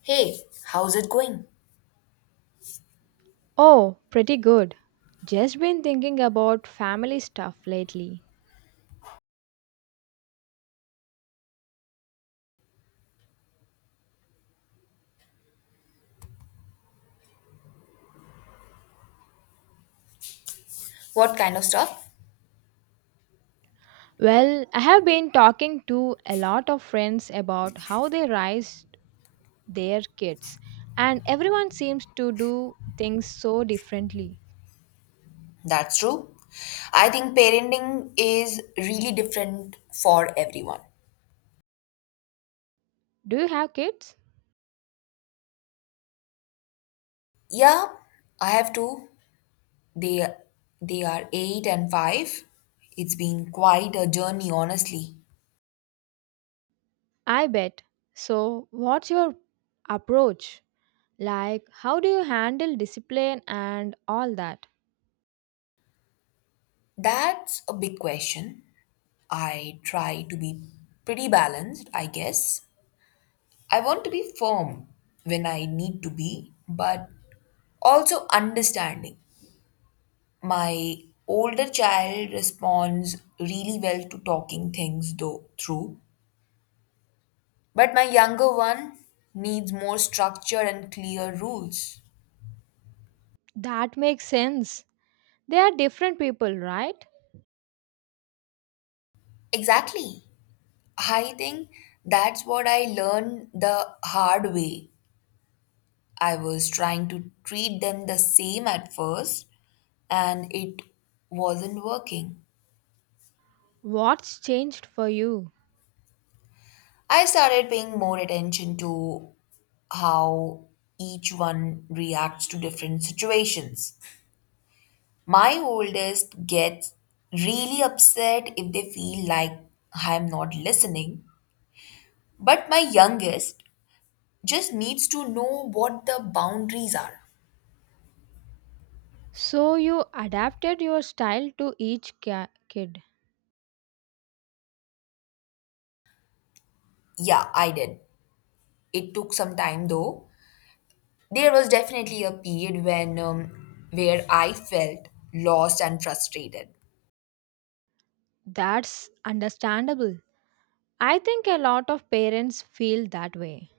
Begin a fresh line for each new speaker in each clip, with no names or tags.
Hey, how's it going?
Oh, pretty good. Just been thinking about family stuff lately.
What kind of stuff?
Well, I have been talking to a lot of friends about how they raised their kids, and everyone seems to do things so differently.
That's true. I think parenting is really different for everyone.
Do you have kids?
Yeah, I have two. They they are 8 and 5. It's been quite a journey, honestly.
I bet. So, what's your approach? Like, how do you handle discipline and all that?
That's a big question. I try to be pretty balanced, I guess. I want to be firm when I need to be, but also understanding. My older child responds really well to talking things though through, but my younger one needs more structure and clear rules.
That makes sense. They are different people, right?
Exactly. I think that's what I learned the hard way. I was trying to treat them the same at first, and it wasn't working.
What's changed for you?
I started paying more attention to how each one reacts to different situations. My oldest gets really upset if they feel like I'm not listening, but my youngest just needs to know what the boundaries are.
So you adapted your style to each kid.
Yeah, I did. It took some time though. There was definitely a period when where I felt lost and frustrated.
That's understandable. I think a lot of parents feel that way.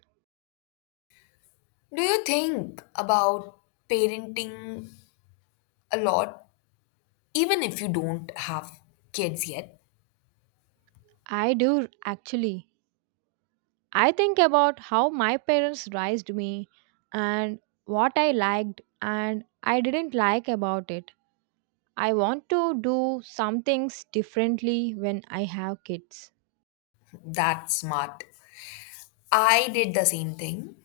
Do you think about parenting a lot even if you don't have kids yet?
I do actually. I think about how my parents raised me and what I liked and I didn't like about it. I want to do some things differently when I have kids.
That's smart. I did the same thing.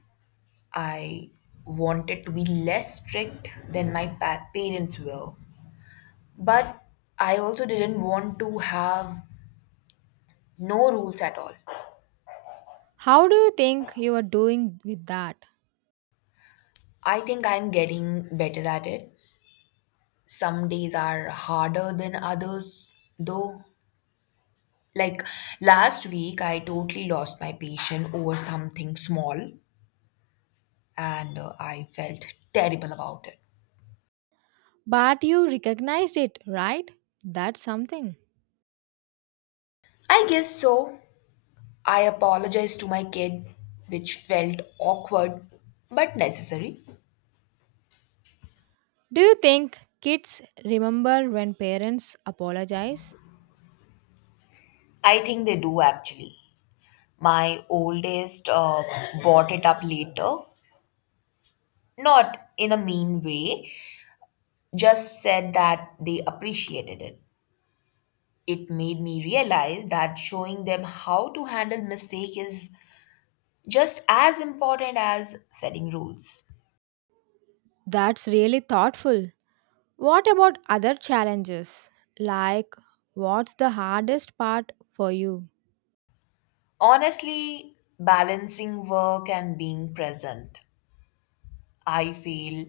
I wanted to be less strict than parents were, but I also didn't want to have no rules at all.
How do you think you are doing with that?
I think I'm getting better at it. Some days are harder than others, though. Like last week, I totally lost my patience over something small and I felt terrible about it.
But you recognized it, right? That's something.
I guess so. I apologized to my kid, which felt awkward but necessary.
Do you think kids remember when parents apologize?
I think they do actually. My oldest bought it up later, not in a mean way, just said that they appreciated it. It made me realize that showing them how to handle mistake is just as important as setting rules.
That's really thoughtful. What about other challenges? Like, what's the hardest part for you?
Honestly, balancing work and being present. I feel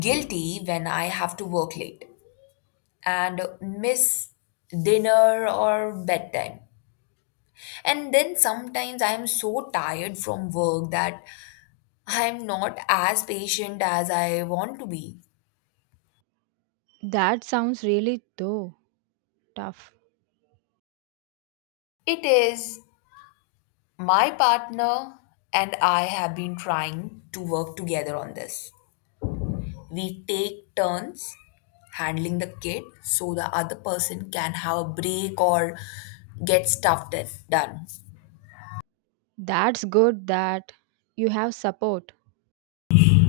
guilty when I have to work late and miss dinner or bedtime. And then sometimes I am so tired from work that I am not as patient as I want to be.
That sounds really though tough.
It is. My partner and I have been trying to work together on this. We take turns handling the kid so the other person can have a break or get done.
That's good that you have support.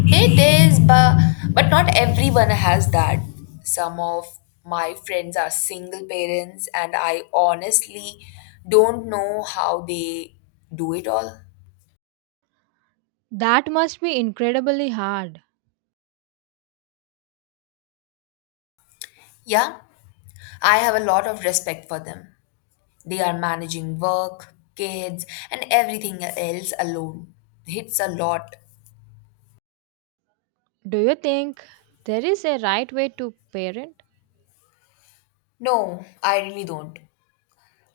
It is, but not everyone has that. Some of my friends are single parents, and I honestly don't know how they do it all.
That must be incredibly hard.
Yeah, I have a lot of respect for them. They are managing work, kids, and everything else alone. It's a lot.
Do you think there is a right way to parent?
No, I really don't.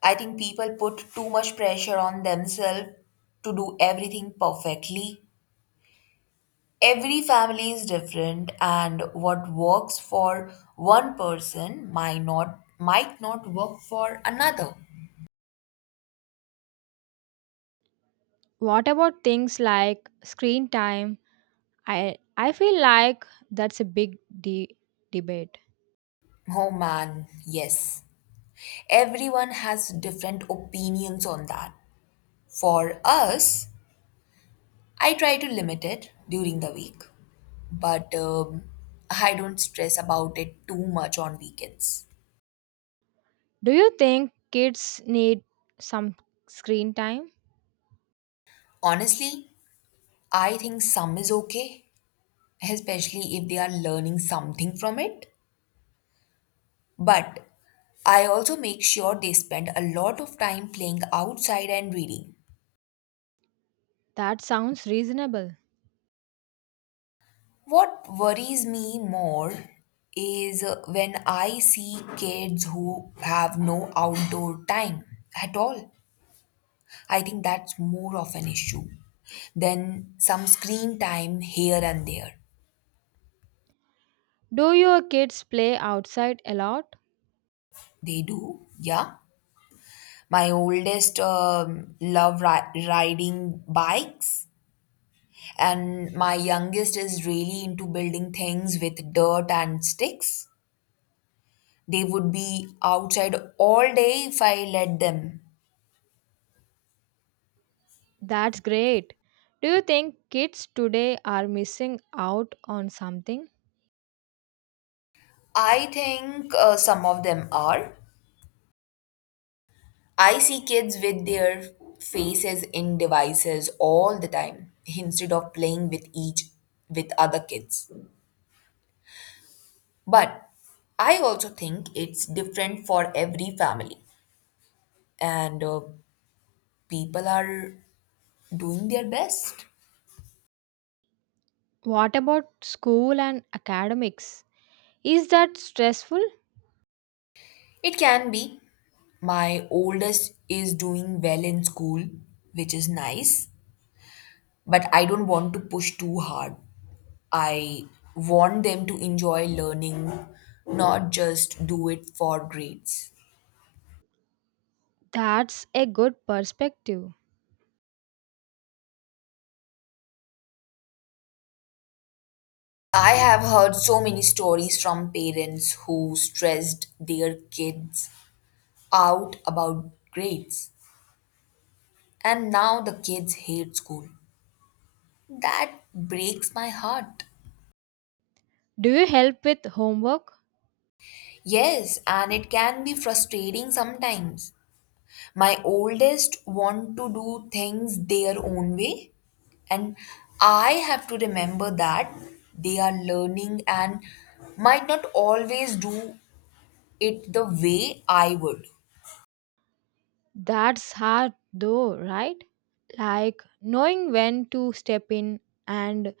I think people put too much pressure on themselves to do everything perfectly. Every family is different, and what works for one person might not work for another.
What about things like screen time? I feel like that's a big de- debate.
Oh man, yes. Everyone has different opinions on that. For us, I try to limit it during the week, but I don't stress about it too much on weekends.
Do you think kids need some screen time?
Honestly, I think some is okay, especially if they are learning something from it. But I also make sure they spend a lot of time playing outside and reading.
That sounds reasonable.
What worries me more is when I see kids who have no outdoor time at all. I think that's more of an issue than some screen time here and there.
Do your kids play outside a lot?
They do, yeah. My oldest riding bikes and my youngest is really into building things with dirt and sticks. They would be outside all day if I let them.
That's great. Do you think kids today are missing out on something?
I think some of them are. I see kids with their faces in devices all the time instead of playing with each with other kids. But I also think it's different for every family and people are doing their best.
What about school and academics? Is that stressful?
It can be. My oldest is doing well in school, which is nice, but I don't want to push too hard. I want them to enjoy learning, not just do it for grades.
That's a good perspective.
I have heard so many stories from parents who stressed their kids out about grades, and now the kids hate school. That breaks my heart.
Do you help with homework?
Yes, and it can be frustrating sometimes. My oldest want to do things their own way, and I have to remember that they are learning and might not always do it the way I would.
That's hard though, right? Like knowing when to step in and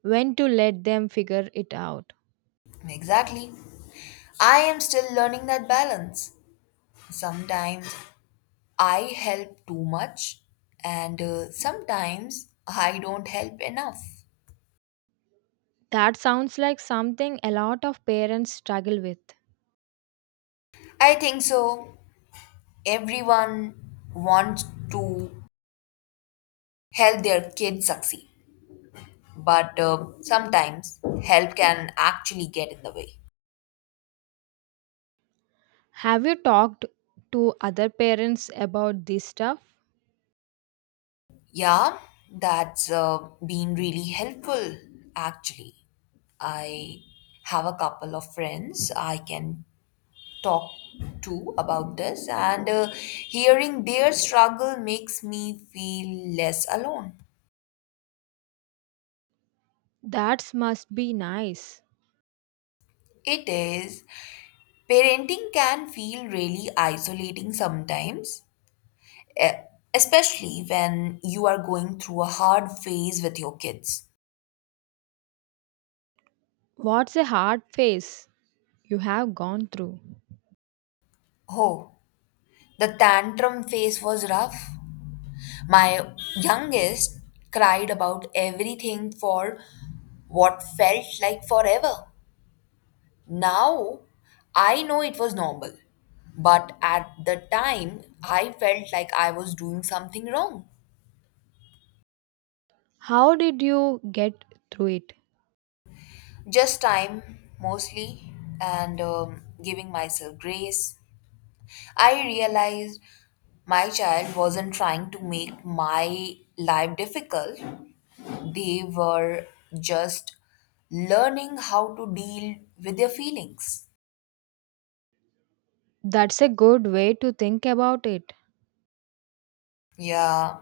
when to let them figure it out.
Exactly. I am still learning that balance. Sometimes I help too much, and sometimes I don't help enough.
That sounds like something a lot of parents struggle with.
I think so. Everyone wants to help their kids succeed, but sometimes help can actually get in the way.
Have you talked to other parents about this stuff?
Yeah, that's been really helpful actually. I have a couple of friends I can talk to about this, and hearing their struggle makes me feel less alone.
That must be nice.
It is. Parenting can feel really isolating sometimes, e- especially when you are going through a hard phase with your kids.
What's a hard phase you have gone through?
Oh, the tantrum phase was rough. My youngest cried about everything for what felt like forever. Now I know it was normal, but at the time I felt like I was doing something wrong.
How did you get through it?
Just time, mostly, and giving myself grace. I realized my child wasn't trying to make my life difficult. They were just learning how to deal with their feelings.
That's a good way to think about it.
Yeah,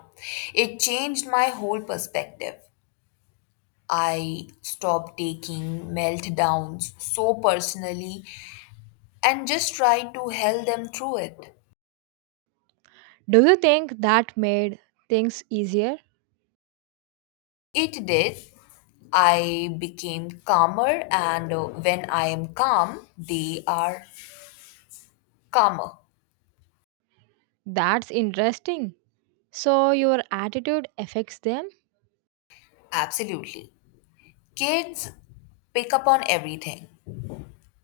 it changed my whole perspective. I stopped taking meltdowns so personally and just tried to help them through it.
Do you think that made things easier?
It did. I became calmer, and when I am calm, they are calmer.
That's interesting. So, your attitude affects them?
Absolutely. Kids pick up on everything.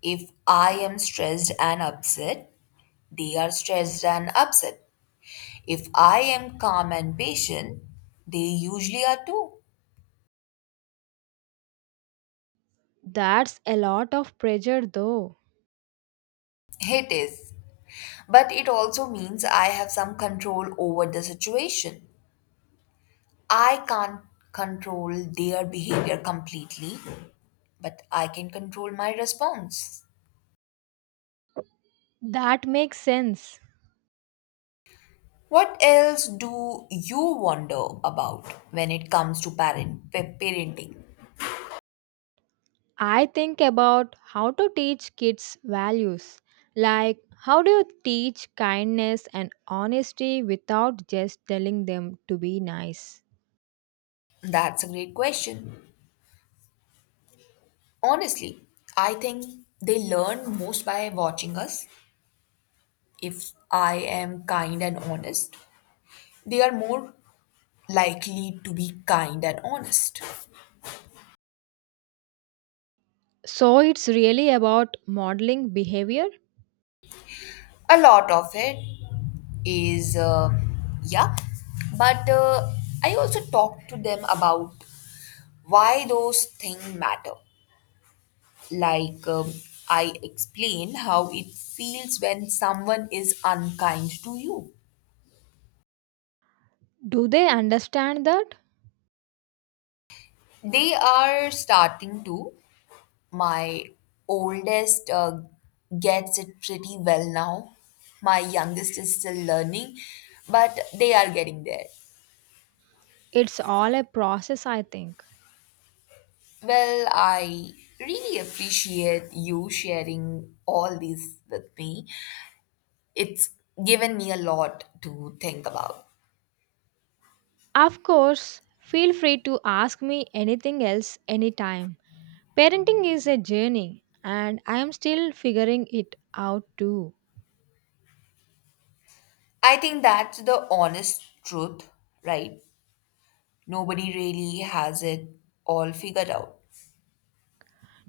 If I am stressed and upset, they are stressed and upset. If I am calm and patient, they usually are too.
That's a lot of pressure, though.
It is. But it also means I have some control over the situation. I can't control their behavior completely, but I can control my response.
That makes sense.
What else do you wonder about when it comes to parenting?
I think about how to teach kids values. Like, how do you teach kindness and honesty without just telling them to be nice?
That's a great question. Honestly, I think they learn most by watching us. If I am kind and honest, they are more likely to be kind and honest.
So, it's really about modeling behavior.
A lot of it is, yeah, but I also talk to them about why those things matter. Like, um, I explain how it feels when someone is unkind to you.
Do they understand that?
They are starting to. My oldest gets it pretty well now. My youngest is still learning, but they are getting there.
It's all a process, I think.
Well, I really appreciate you sharing all these with me. It's given me a lot to think about.
Of course, feel free to ask me anything else anytime. Parenting is a journey, and I am still figuring it out too.
I think that's the honest truth, right? Nobody really has it all figured out.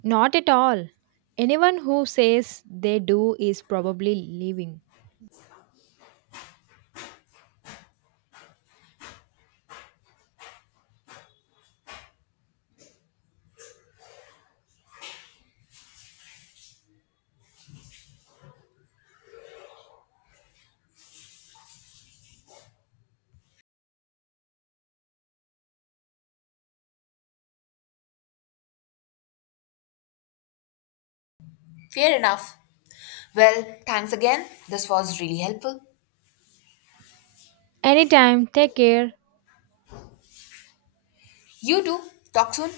Not at all. Anyone who says they do is probably leaving.
Fair enough. Well, thanks again. This was really helpful.
Anytime, take care.
You too. Talk soon.